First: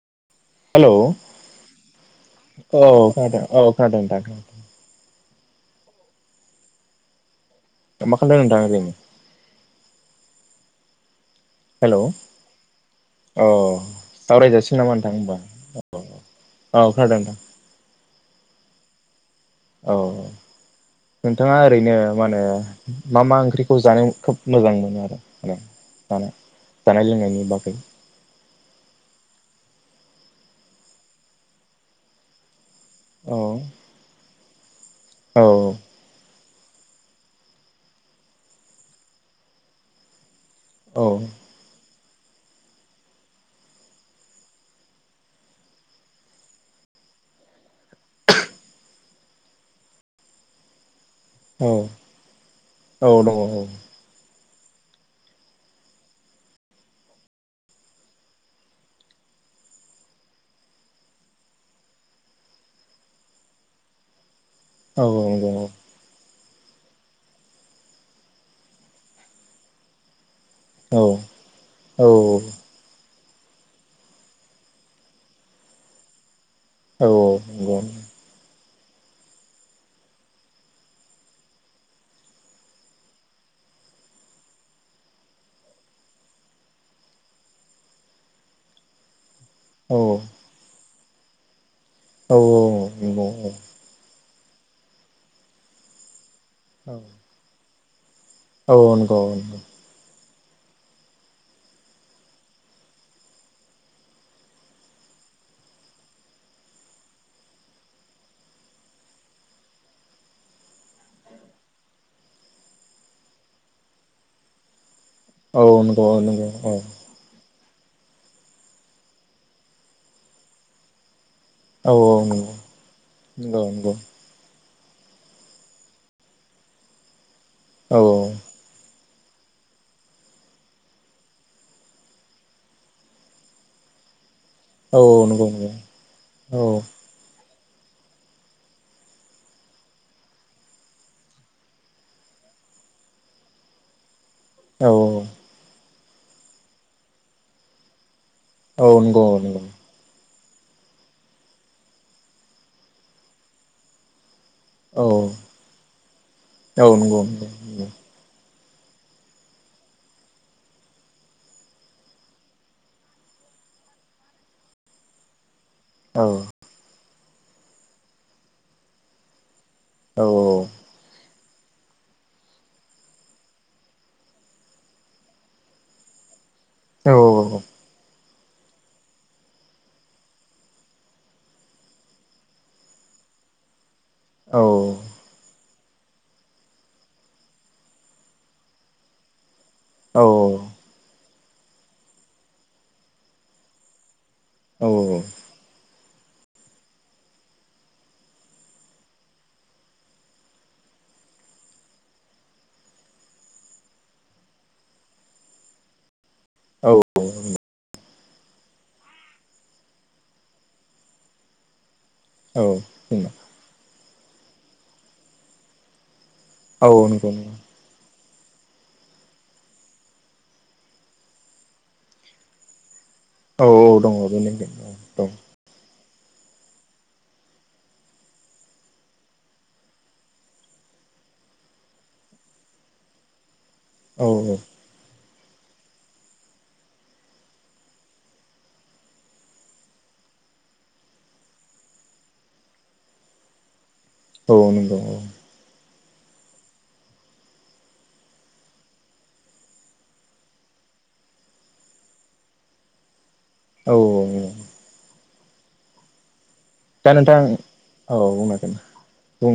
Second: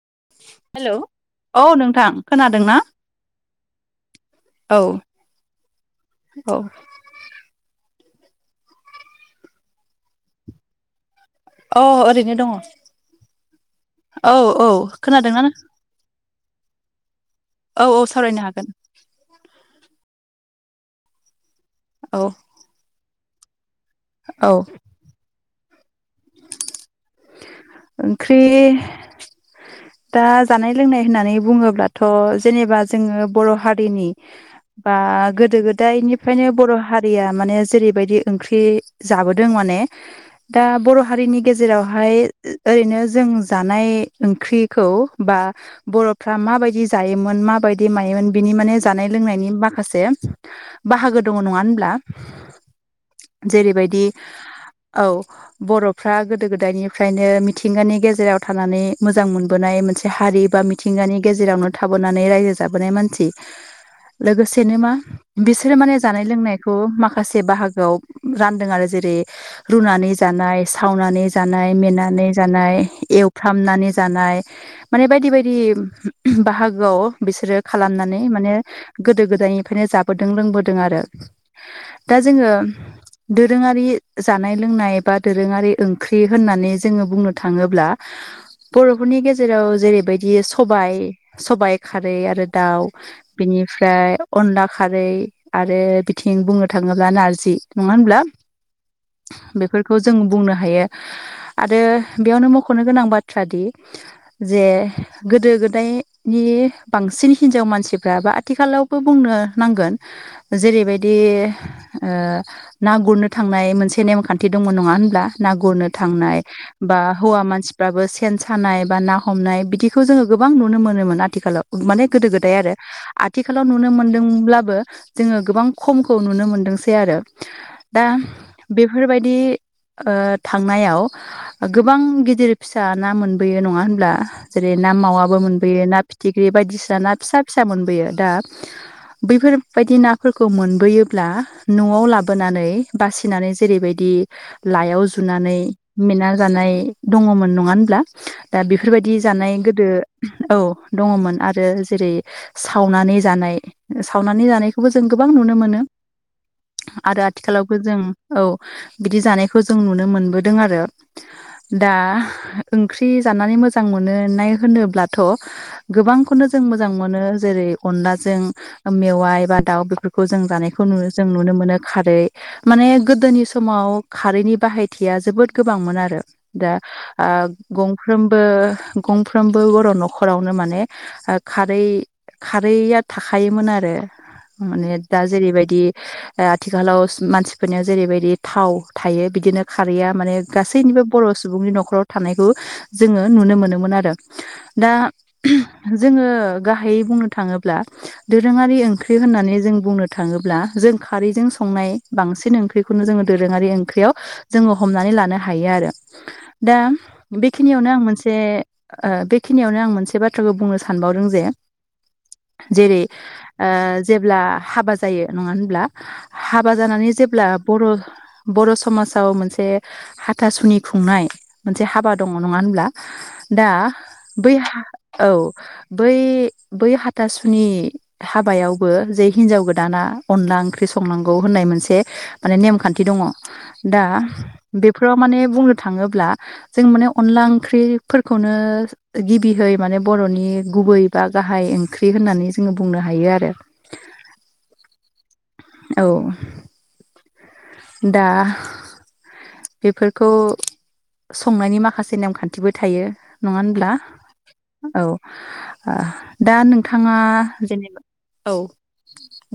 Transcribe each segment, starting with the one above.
[inaudible] Hello औ औ नोंथां खोनादों ना खोनादों औ खोनादों नोंथां। औ औ। मा खालामदों नोंथां ओरैनो। अ हेलौ ओरैनो दङ अ औ औ सावरायजासिग नामा नोंथां होमबा। खोनादोंना नों? औ खोनादों नोंथां। औ औ सावरायनो हागोन। औ नोंथाङा ओरैनो औ माहोनो मा मा ओंख्रि। खौ जानायाव औ खोब मोजां मोनो आरो मे जानाय जानाय लोंनायनि ब। ओंख्रि। दा जानाय लोंनाय होननानै बुङोब्लाथ' जेनेबा। जोङो औ बर' हारिनि बा औ गोदो गोदायनिफ्राय। फ्रायनो बर' हारिया माने जेरैबायदि ओंख्रि जाबोदों माने। दा बर' औ हारिनि गेजेरावहाय। ओरैनो जों जानाय ओंख्रिखौ बा बर'फ्रा माबायदि जायोमोन मा। बायदि मायोमोन बिनि माने जानाय लोंनानि माखासे बाहागो। दङ नङा औ होनब्ला औ दङ जेरैबायदि। औ बर'फ्रा गोदो गोदायनिफ्रायनो। थिंगानि गेजेराव थानानै मोजां मोनबोनाय मोनसे हारि बा मिथिंगानि गेजेरावनो थाबोनानै रायजो। जाबोनाय मानसि लोगोसेनो मा औ नंगौ बिसोरो माने जानाय लोंनाय। खौ माखासे बाहागोआव रानदों आरो जेरै रुनानै। जानाय औ सावनानै जानाय औ मेंनानै जानाय एव। थामनानै जानाय माने बायदि बायदि। बाहागोआव बिसोरो नंगौ खालामनानै माने। गोदो गोदायनिफ्रायनो जाबोदों लोंबोदों आरो दा, जोङो दोरोङारि जानाय लोंनाय बा दोरोङारि ओंख्रि होननानै जोङो बुंनो थाङोब्ला बर'फोरनि गेजेराव औ जेरैबायदि स [unintelligible] सबायाइ खारै औ आरो दाउ नंगौ औ बिनिफ्राय अनला खारै आरो थं [unintelligible] बुंनो थाङोब्ला नारजि नङा होनब्ला औ नंगौ औ नंगौ बेफोरखौ जों बुंनो ह हायो, आरो बेयावनो मख'नो गोनां बाथ्रा दि जे गोदो गोदायनि बांसिन बांसिन हिनजाव मानसिफ्राबो आथिखालावबो बुंनो नांगोन जेरैबायदि ना गुरनो थांनाय मोनसे नेमखान्थि दङ नङा होनब्ला ना औ नंगौ गुरनो औ नंगौ थांनाय। औ बा हौवा मानसिफ्राबो सेन सानाय बा ना हमनाय बिदिखौ जोङो गोबां नुनो मोनोमोन आरो आथिखालाव माने औ गोदो नंगौ गोदाय आरो नंगौ आथिखालाव नुनो नंगौ मोनदोंब्लाबो जोङो गोबां खमखौ नुनो मोनदोंसै आरो औ दा बे बेफोरबायदि थांनायाव गोबां गिदिर फिसा ना मोनबोयो नङा होनब्ला? जेरै ना औ मावाबो नंगौ नंगौ मोनबोयो ना फिथिख्रि औ बायदिसिना ना फिसा फिसा मोनबोयो दा बैफोरबायदि नाफोरखौ मोनबोयोब्ला न'आव लाबोनानै बासिनानै जेरैबायदि औ लायाव जुनानै मेना जानाय दङमोन नङा होनब्ला? दा औ बेफोरबायदि नंगौ जानाय नंगौ गोदो औ दङमोन आरो जेरै सावनानै जानाय स स [unintelligible] नानै जानायखौबो जों औ गोबां नुनो मोनो, औ नंगौ आरो नंगौ आथिखालावबो जों औ बिदि जानायखौ जों नुनो मोनबोदों आरो। दा ओंख्रि जानानै मोजां मोनाय होनोब्लाथ' औ गोबांखौनो जों मोजां मोनो जेरै अनलाजों मे [unintelligible] वायब दाउ औ बेफोरखौ जों जानायखौ नुो जोंु [unintelligible] नुनो मोनो खारै माने गोदोनि समाव खारैनि बाहायथिया जोबोद गोबांमोन आरो। दा औ नंगौ ग [inaudible] गंफ्रोमबो बर' न'खरावनो माने खारै खारैया थाखायोमोन आरो, माने दा जेरैबायदि आथिखालाव मानसिफोरनियाव जेरैबायदि थाव थायो बिदिनो खारैया माने गै बर' सुबुंनि न'खराव थानायखौ जोङो नुनो मोनोमोन आरो दा। जोङो गाहायै बुंनो थाङोब्ला दोरोङारि ओंख्रि होननानै जों बुंनो थाङोब्ला ज जों खारैजों संनाय बांसिन ओंख्रिखौनो जोो [unintelligible] दोरोङारि ओंख्रियाव जोङो हमनानै लानो ह बेखनियावनो मोन जे बेखिनियावनो आं मोनसे बाथ्राखौ बुंनो सानबावदों जे जेरै जेब्ला हाबा जायो नङा होनब्ला? हाबा जानानै नंगौ जेब्ला बर' बर' समाजाव मोनसे ह खथासुनि खुंनाय मोनसे हाबा दङ नङा होनब्ला? औ दा दङ बैहा बेनो दं औ बै बै हाथासुनि हाबायावबो जे हिनजाव गोदाना अनला ओंख्रि संनांगौ होननाय मोनसे मान नेमखान्थि दङ दा औ बेफोराव बुंनो थाङोब [unintelligible] ज म अ ओं ग म बर'नि गुबै बा गाहाय ओंख्रि होननानै जोङो बुंनो हायो आरो। औ नंगौ औ दा बेफोरखौ संनायनि माखासे नेमखान्थिबो थायो। नङा होनब्ला औ औ ओ दा दा नोंथाङा नोंथां जेनेबा बुंनो हागोन औ बुंनो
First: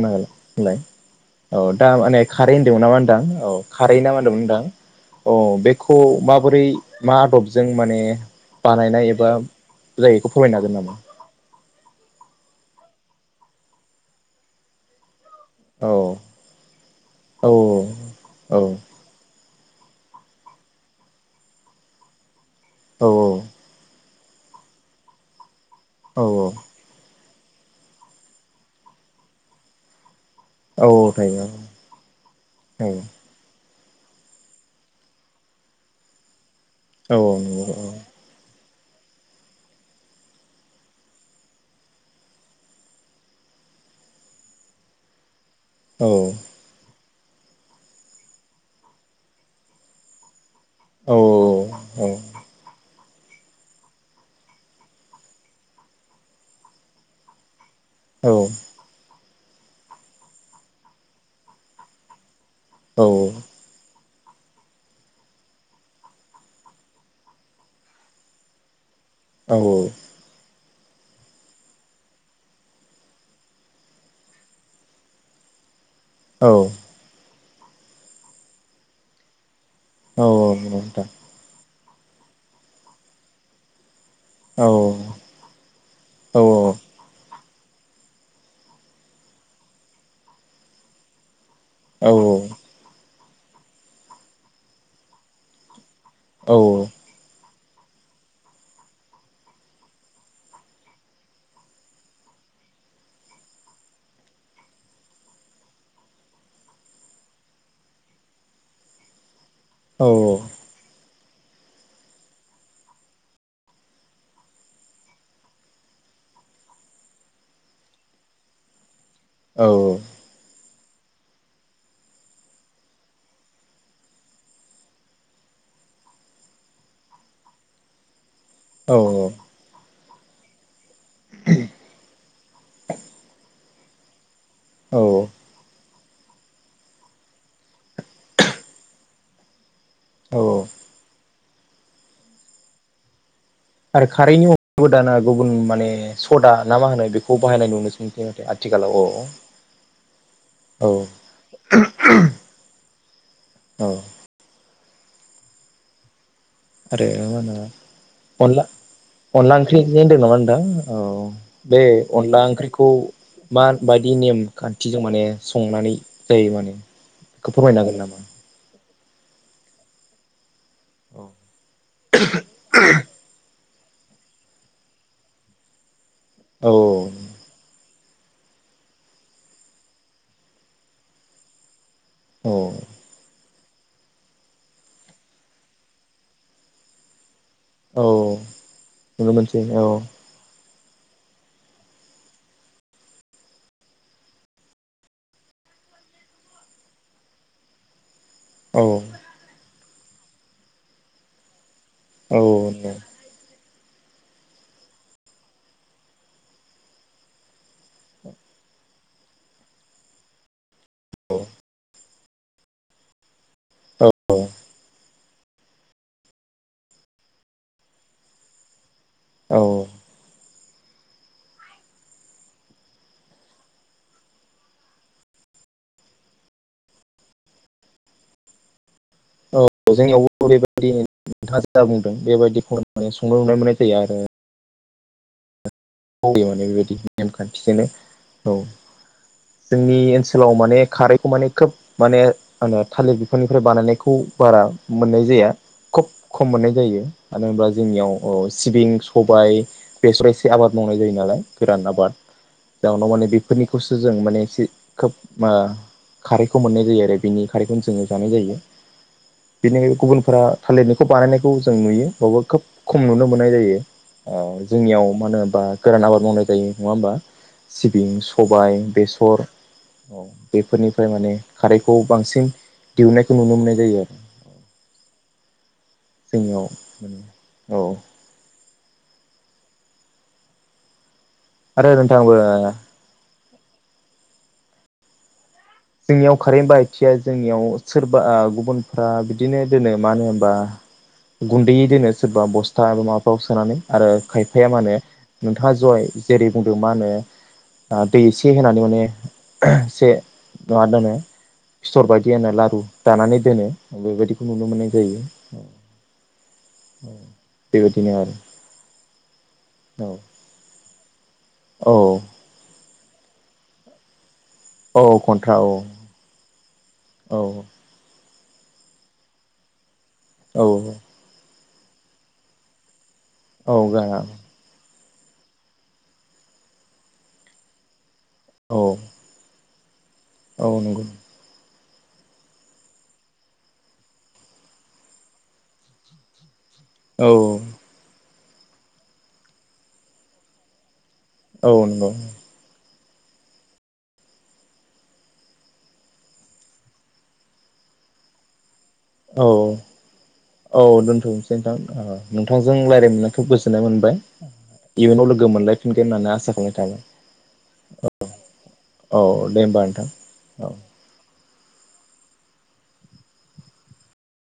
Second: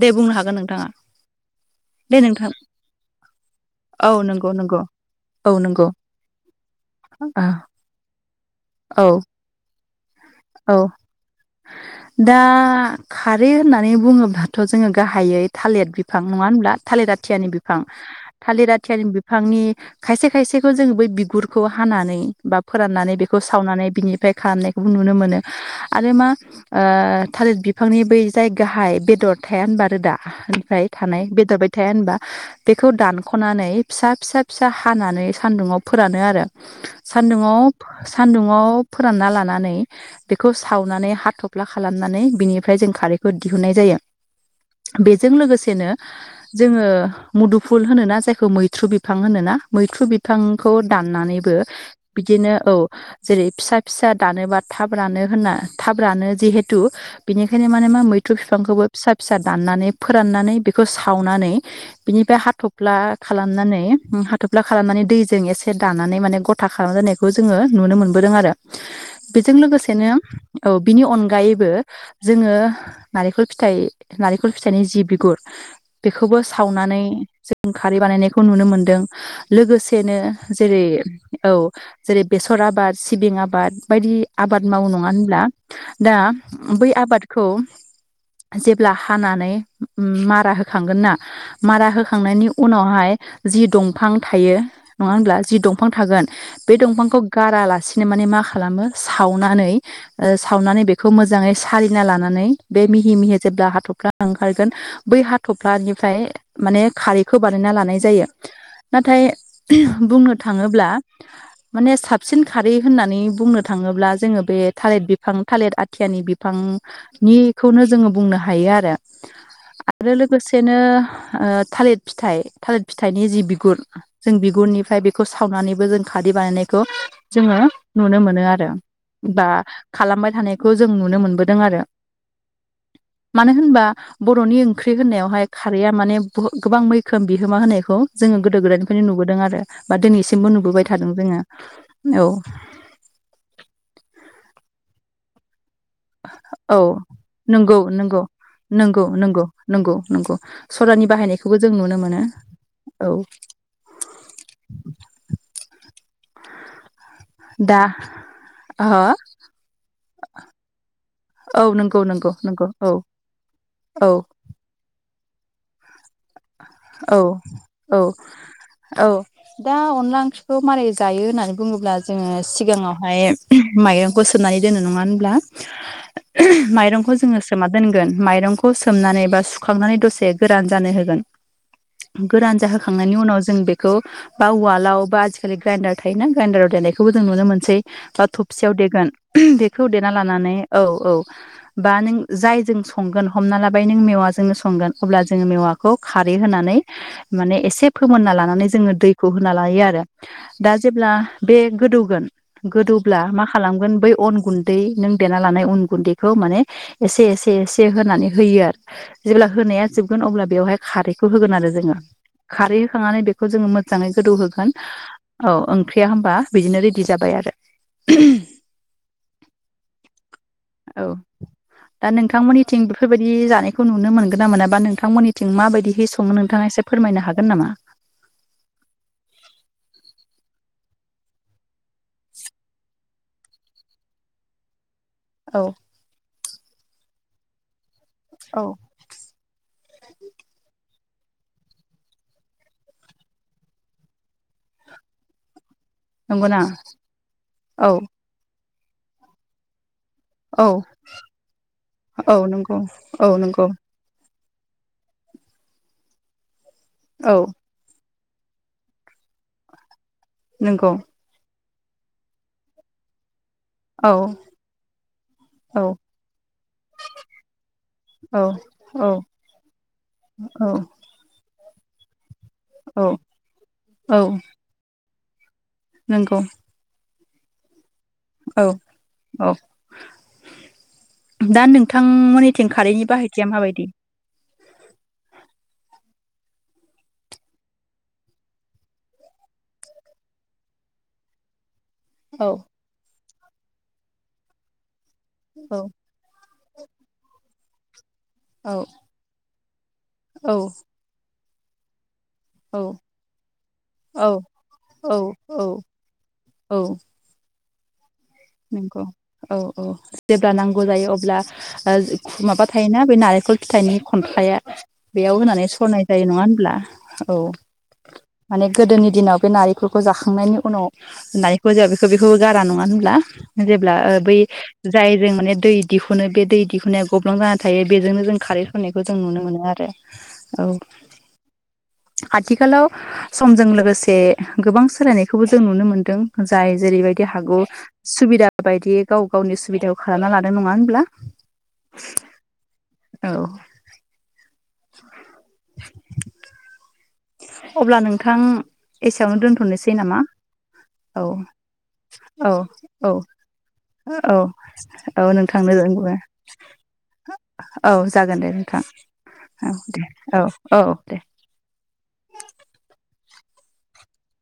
दे बुंनो हागोन नोंथाङा औ दा दे माने नोंथां खारै होनदोंमोन नामा होनोंथां औ खारै औ नाामा होनदोंमोन नंगौ नोंथां नंगौ औ अ नंगौ बेखौ माबोरै मा आदबजों माने बानायनाय औ एबा जाय बेखौ फोरमायनो हागोन औ नामा? दा खारै होननानै बुङोब्लाथ' जोंङो गाहायै औ थालिर बिफां नङा होनब्ला थालिर औ आथियानि बिफां औ थालिर आथियानि बिफांनि खायसे खायसेखौ जोंङो बै बिगुरखौ हानानै बा औ फोराननानै बेखौ सावनानै बिनि बेफ्राय खालामनायखौबो नुनो मोनो आरो औ मा ओ थालिर बिफांनि बै जाय गाहाय बेदर थाया होनबारो दा औ फ्राय थानाय थायो बेदरबाय थाया होनबा औ बेखौ दानख'नानै फिसा फिसा फिसा सा हानानै सान्दुङाव फोरानो आरो औ सान्दुङाव नंगौ सान्दुङाव फोरानना लानानै बेखौ सावनानै हा थफ्ला खालामनानै बिनिफ्राय जों खारैखौ दिहुननाय जायो बेजों लोगोसे नो औ जोंङो मुदुफुल होनोना जायखौ मैथ्रु बिफां होनोना मैथ्रु बिफां खौ औ दाननानैबो बिदिनो औ जेरै फिसा फिसा दानोबा थाब रानो होनना थाब रानो जिहेतु बिनि बेखाय मा मैथु बिफांखौबो फिसा फिसा दाननानै फोराननानै बेखौ सावनानै बिनिफ्राय हाथ'फ्ला खालामनानै थोब्ला खालामनानै दैजों एसे दानानै माने गथा खालामजानायखौ जोंङो नुनो मोनबोदों आरो औ बेजों लोगोसेनो औ बिनि अनगायैबो जोंङो नारेंखल फिथ नारेंखल फिथाइनि जि बिगुर [inaudible] बेखौबो सावनानै जों खारै बानायनायखौ नुनो मोन्दों लोगोसेनो नंगौ जेरै नोंथां औ जेरै बेसर आबाद सिबिं आबाद बायदि आबाद औ मावो नङा होनब्ला दा औ बै आबादखौ जेब्ला हानानै मारा होखांगोन ना मारा औ होखांनायनि उनावहाय जि दंफां थायो नङा होनब्ला जि दंफां दफां थागोन बे दंफांखौ गाराला बिनो मान मा खालामो सावनानै सावनानै बेखौ मोजाङै सारिलिना लानानै बे मिह मिह जेब्ला हाथफ्ला ओंखारगोन बै हाथफ्लानिफ्राय माने खारखौ बानायना ला नाय जायो। नाथाय बुंनो थाङोब्ला [inaudible] माने साबसिन खारै होननानै बुंनो थाङोब्ला जोङो बे थालिर बिफां थालिर आथियानि बिफां निखौनो जोंङो बुंनो हायो आरो। आरो लोगोसेनो ओ थालिर फिथाइ थालिर फिथाइनि जि बि बिगुर जों बिगुरनिफ्राय बेखौ सावनानैबो जों खादै बानायनायखौ जोङो नुनो मोनो आरो बा खालामबाय थानायखौ जों नुनो मोनबोदों आरो। मानो होनबा बर'नि ओंख्रि होननायावहाय खारैया माने बहु गोबां मैखोम बिहोमा होनायखौ जोङो गोदो गोदायनिफ्रायनो नुबोदों आरो। बा दिनैसिमबो नुबोबाय थादों जोंङो। औ आरो खारैनि अनगबो दाना गुबुन माने सदा ना औ मा होनो बेखौ बाहायनाय नंगौ नुनोसै नंगौ माथो आथिखालाव नंगौ औ नंगौ नंगौ नंगौ स औ नि बायनायखौबो जों नुनो मोनो औ औ आरो मा होनो दा अनला ओ अनला ओंख्रि होनदों नामा होनदां औ बे नंगौ नंगौ अनला नंगौ ओंख्रिखौ औ औ माबायदि नेम खान्थिजों माने संनानै [unintelligible] औ बेखौ औ फोरमायनांगोन नामा औ दा अनला ओंख्रिखौ मारोरै जायो होननानै बुङोब्ला जोंङो सिगाङावहाय माइरंखौ सोमनानै दोनो नङा होनब्ला औ माइरंखौ जोङो सोमना दोनगोन। माइरंखौ सोमनानै बा सुखांनानै दसे गोरान जानो होगोन। औ गोरान जाहोखांनायनि उनाव जों बे खौ बा उवालाव बा आजिखालि ग्राइडार थायोना ग्राइडाराव देनायखौ जों नुनो मो सै औ बा थबसियाव देगोन नुनो मोनसै औ बेखौ देना लानानै औ औ बा नों जाय जों संगोन हमना लाबाय नों मेवाजोंनो संगोन अब्ला जोङो मेवा माखौ खारै होनानै माने एसे फोमोनना लानानै औ जोङो दैखौ होना लायो आरो। दा जेब्ला बे गोदौगोन औ गोदौब्ला माखा खालामगोन बै अन गुन्दै नों देना लानाय अन गुन्दैखौ माने एसे एसे एसे होनानै होयो। जेब्ला होनाया जोबगोन अब्ला बेवहाय खारै खौ होगोन आरो जोङो खारै होखांनानै बेखौ जोङो मोजाङै गोदौ औ होगोन। औ ओंख्रिया होनबा बिदिनो रेडि जाबाय आरो। औ। औ। दा नोंथांमोननिथिं बेफोरबायदि जानायखौ नुनो मोनगोन ना मोनाबा नोंथांमोननिथिं माबायदिहै सङो नोंथाङा एसे फोरमायनो हागोन नामा। [inaudible] औ जोंनियावबो बेबायदि नोंथाङा बुंदों बेबायदि मेने संनो रुनाय मोननाय जायो आरो औ। बेबायदि नेमखान्थिजोंनो औ जोंनि ओनसोलाव माने खारै खौ माने खोब माने ओ थालिर बिफांनिफ्राय बानायनायखौ बारा मोननाय जाया। खोब खम नंगौना मोननाय जायो मानो होनब्ला औ जोंनियाव अ सिबिं सबाय बेसर एसे औ आबाद मावनाय जायो नालाय गोरान आबाद औ नंगौ जाउनाव माने औ नंगौ बेफोरनिखौसो जों माने खोब ओ खारैखौ मोननाय जायो आरो औ बेनि खारैखौनो जोङो जानाय जायो बेनिखाय गुबुनफोरा नंगौ थालिरनिखौ बानायनायखौ जों नुयो बेयावबो खोब खम नुनो मोननाय जायो औ ओ जोंनियाव मा होनो औ गोरान आबाद मावनाय जायो नङा होमबा सिबिं सबाय औ बेसर औ बेफोरनिफ्राय माने खारैखौ बांसिन औ दिहुननायखौ नुनो मोननाय जायो आरो। औ नंगौ जोंनियाव औ औ औ दा आरो नोंथांबो नोंथांमोननिथिं खारैनि बाहाय थिया मा बायदि। जोंनियाव खारैनि बाहायथिया जोंनियाव सोरबा गुबुनफ्रा बिदिनो दोनो मानो होनबा गुन्दैयै दोनो सोरबा औ बस्था माबाफ्राव सोनानै आरो खायफाया मा होनो नोंथाङा औ जय जेरै बुंदों मा होनो दै एसे औ होनानै माने से औ मा दोनो फिथर बायदि [unintelligible] लारु औ दानानै दोनो औ बेबायदिखौ नुनो मोननाय औ जायो। औ बेबायदिनो आरो। नोंगौ औ औ जेब्ला नांगौ जायो अब्ला औ [unintelligible] माबा थायो थायोना बे नारेंखल फिथाइनि खन्थ्राया औ बेयाव कन्ट्रा होनानै औ सरनाय जायो नङा होनब्ला औ। माने गोदोनि दिनाव बे नारेंखलखौ जाखांनायनि औ उनाव न जाया बेखौ बेखौ गारा नङा होनब्ला औ जेब्ला गाहाम बै जाय जों माने दै दिहुनो बे दै दिहुनाया गब्लां जान थायो बेजोंनो जों खारै औ सनायखौ जों नुनो मोनो आरो। औ नंगौ। आथिखालाव समजों लोगोसे गोबां सोलायनायखौबो जों नुनो मोनदों। जाय औ जेरैबायदि हागौ सुबिदा बायदि गाव गावनि सुबिदाखौ खालामना लादों नङा होमब्ला। औ नंगौ। औ। अब्ला नोंथां एसेयावनो औ दोनथ'नोसै नामा औ दोनथ'नोसै नोंथां औ नोंथांजों औ रायज्लायनानै खोब गोजोननाय मोनबाय औ औ इयुनाव लोगो मोन नोंथांनो मोनलायफिनगोन होन्नानै आसा खालामनाय थाबाय औ जागोन दे नोंथां औ दे औ औ दे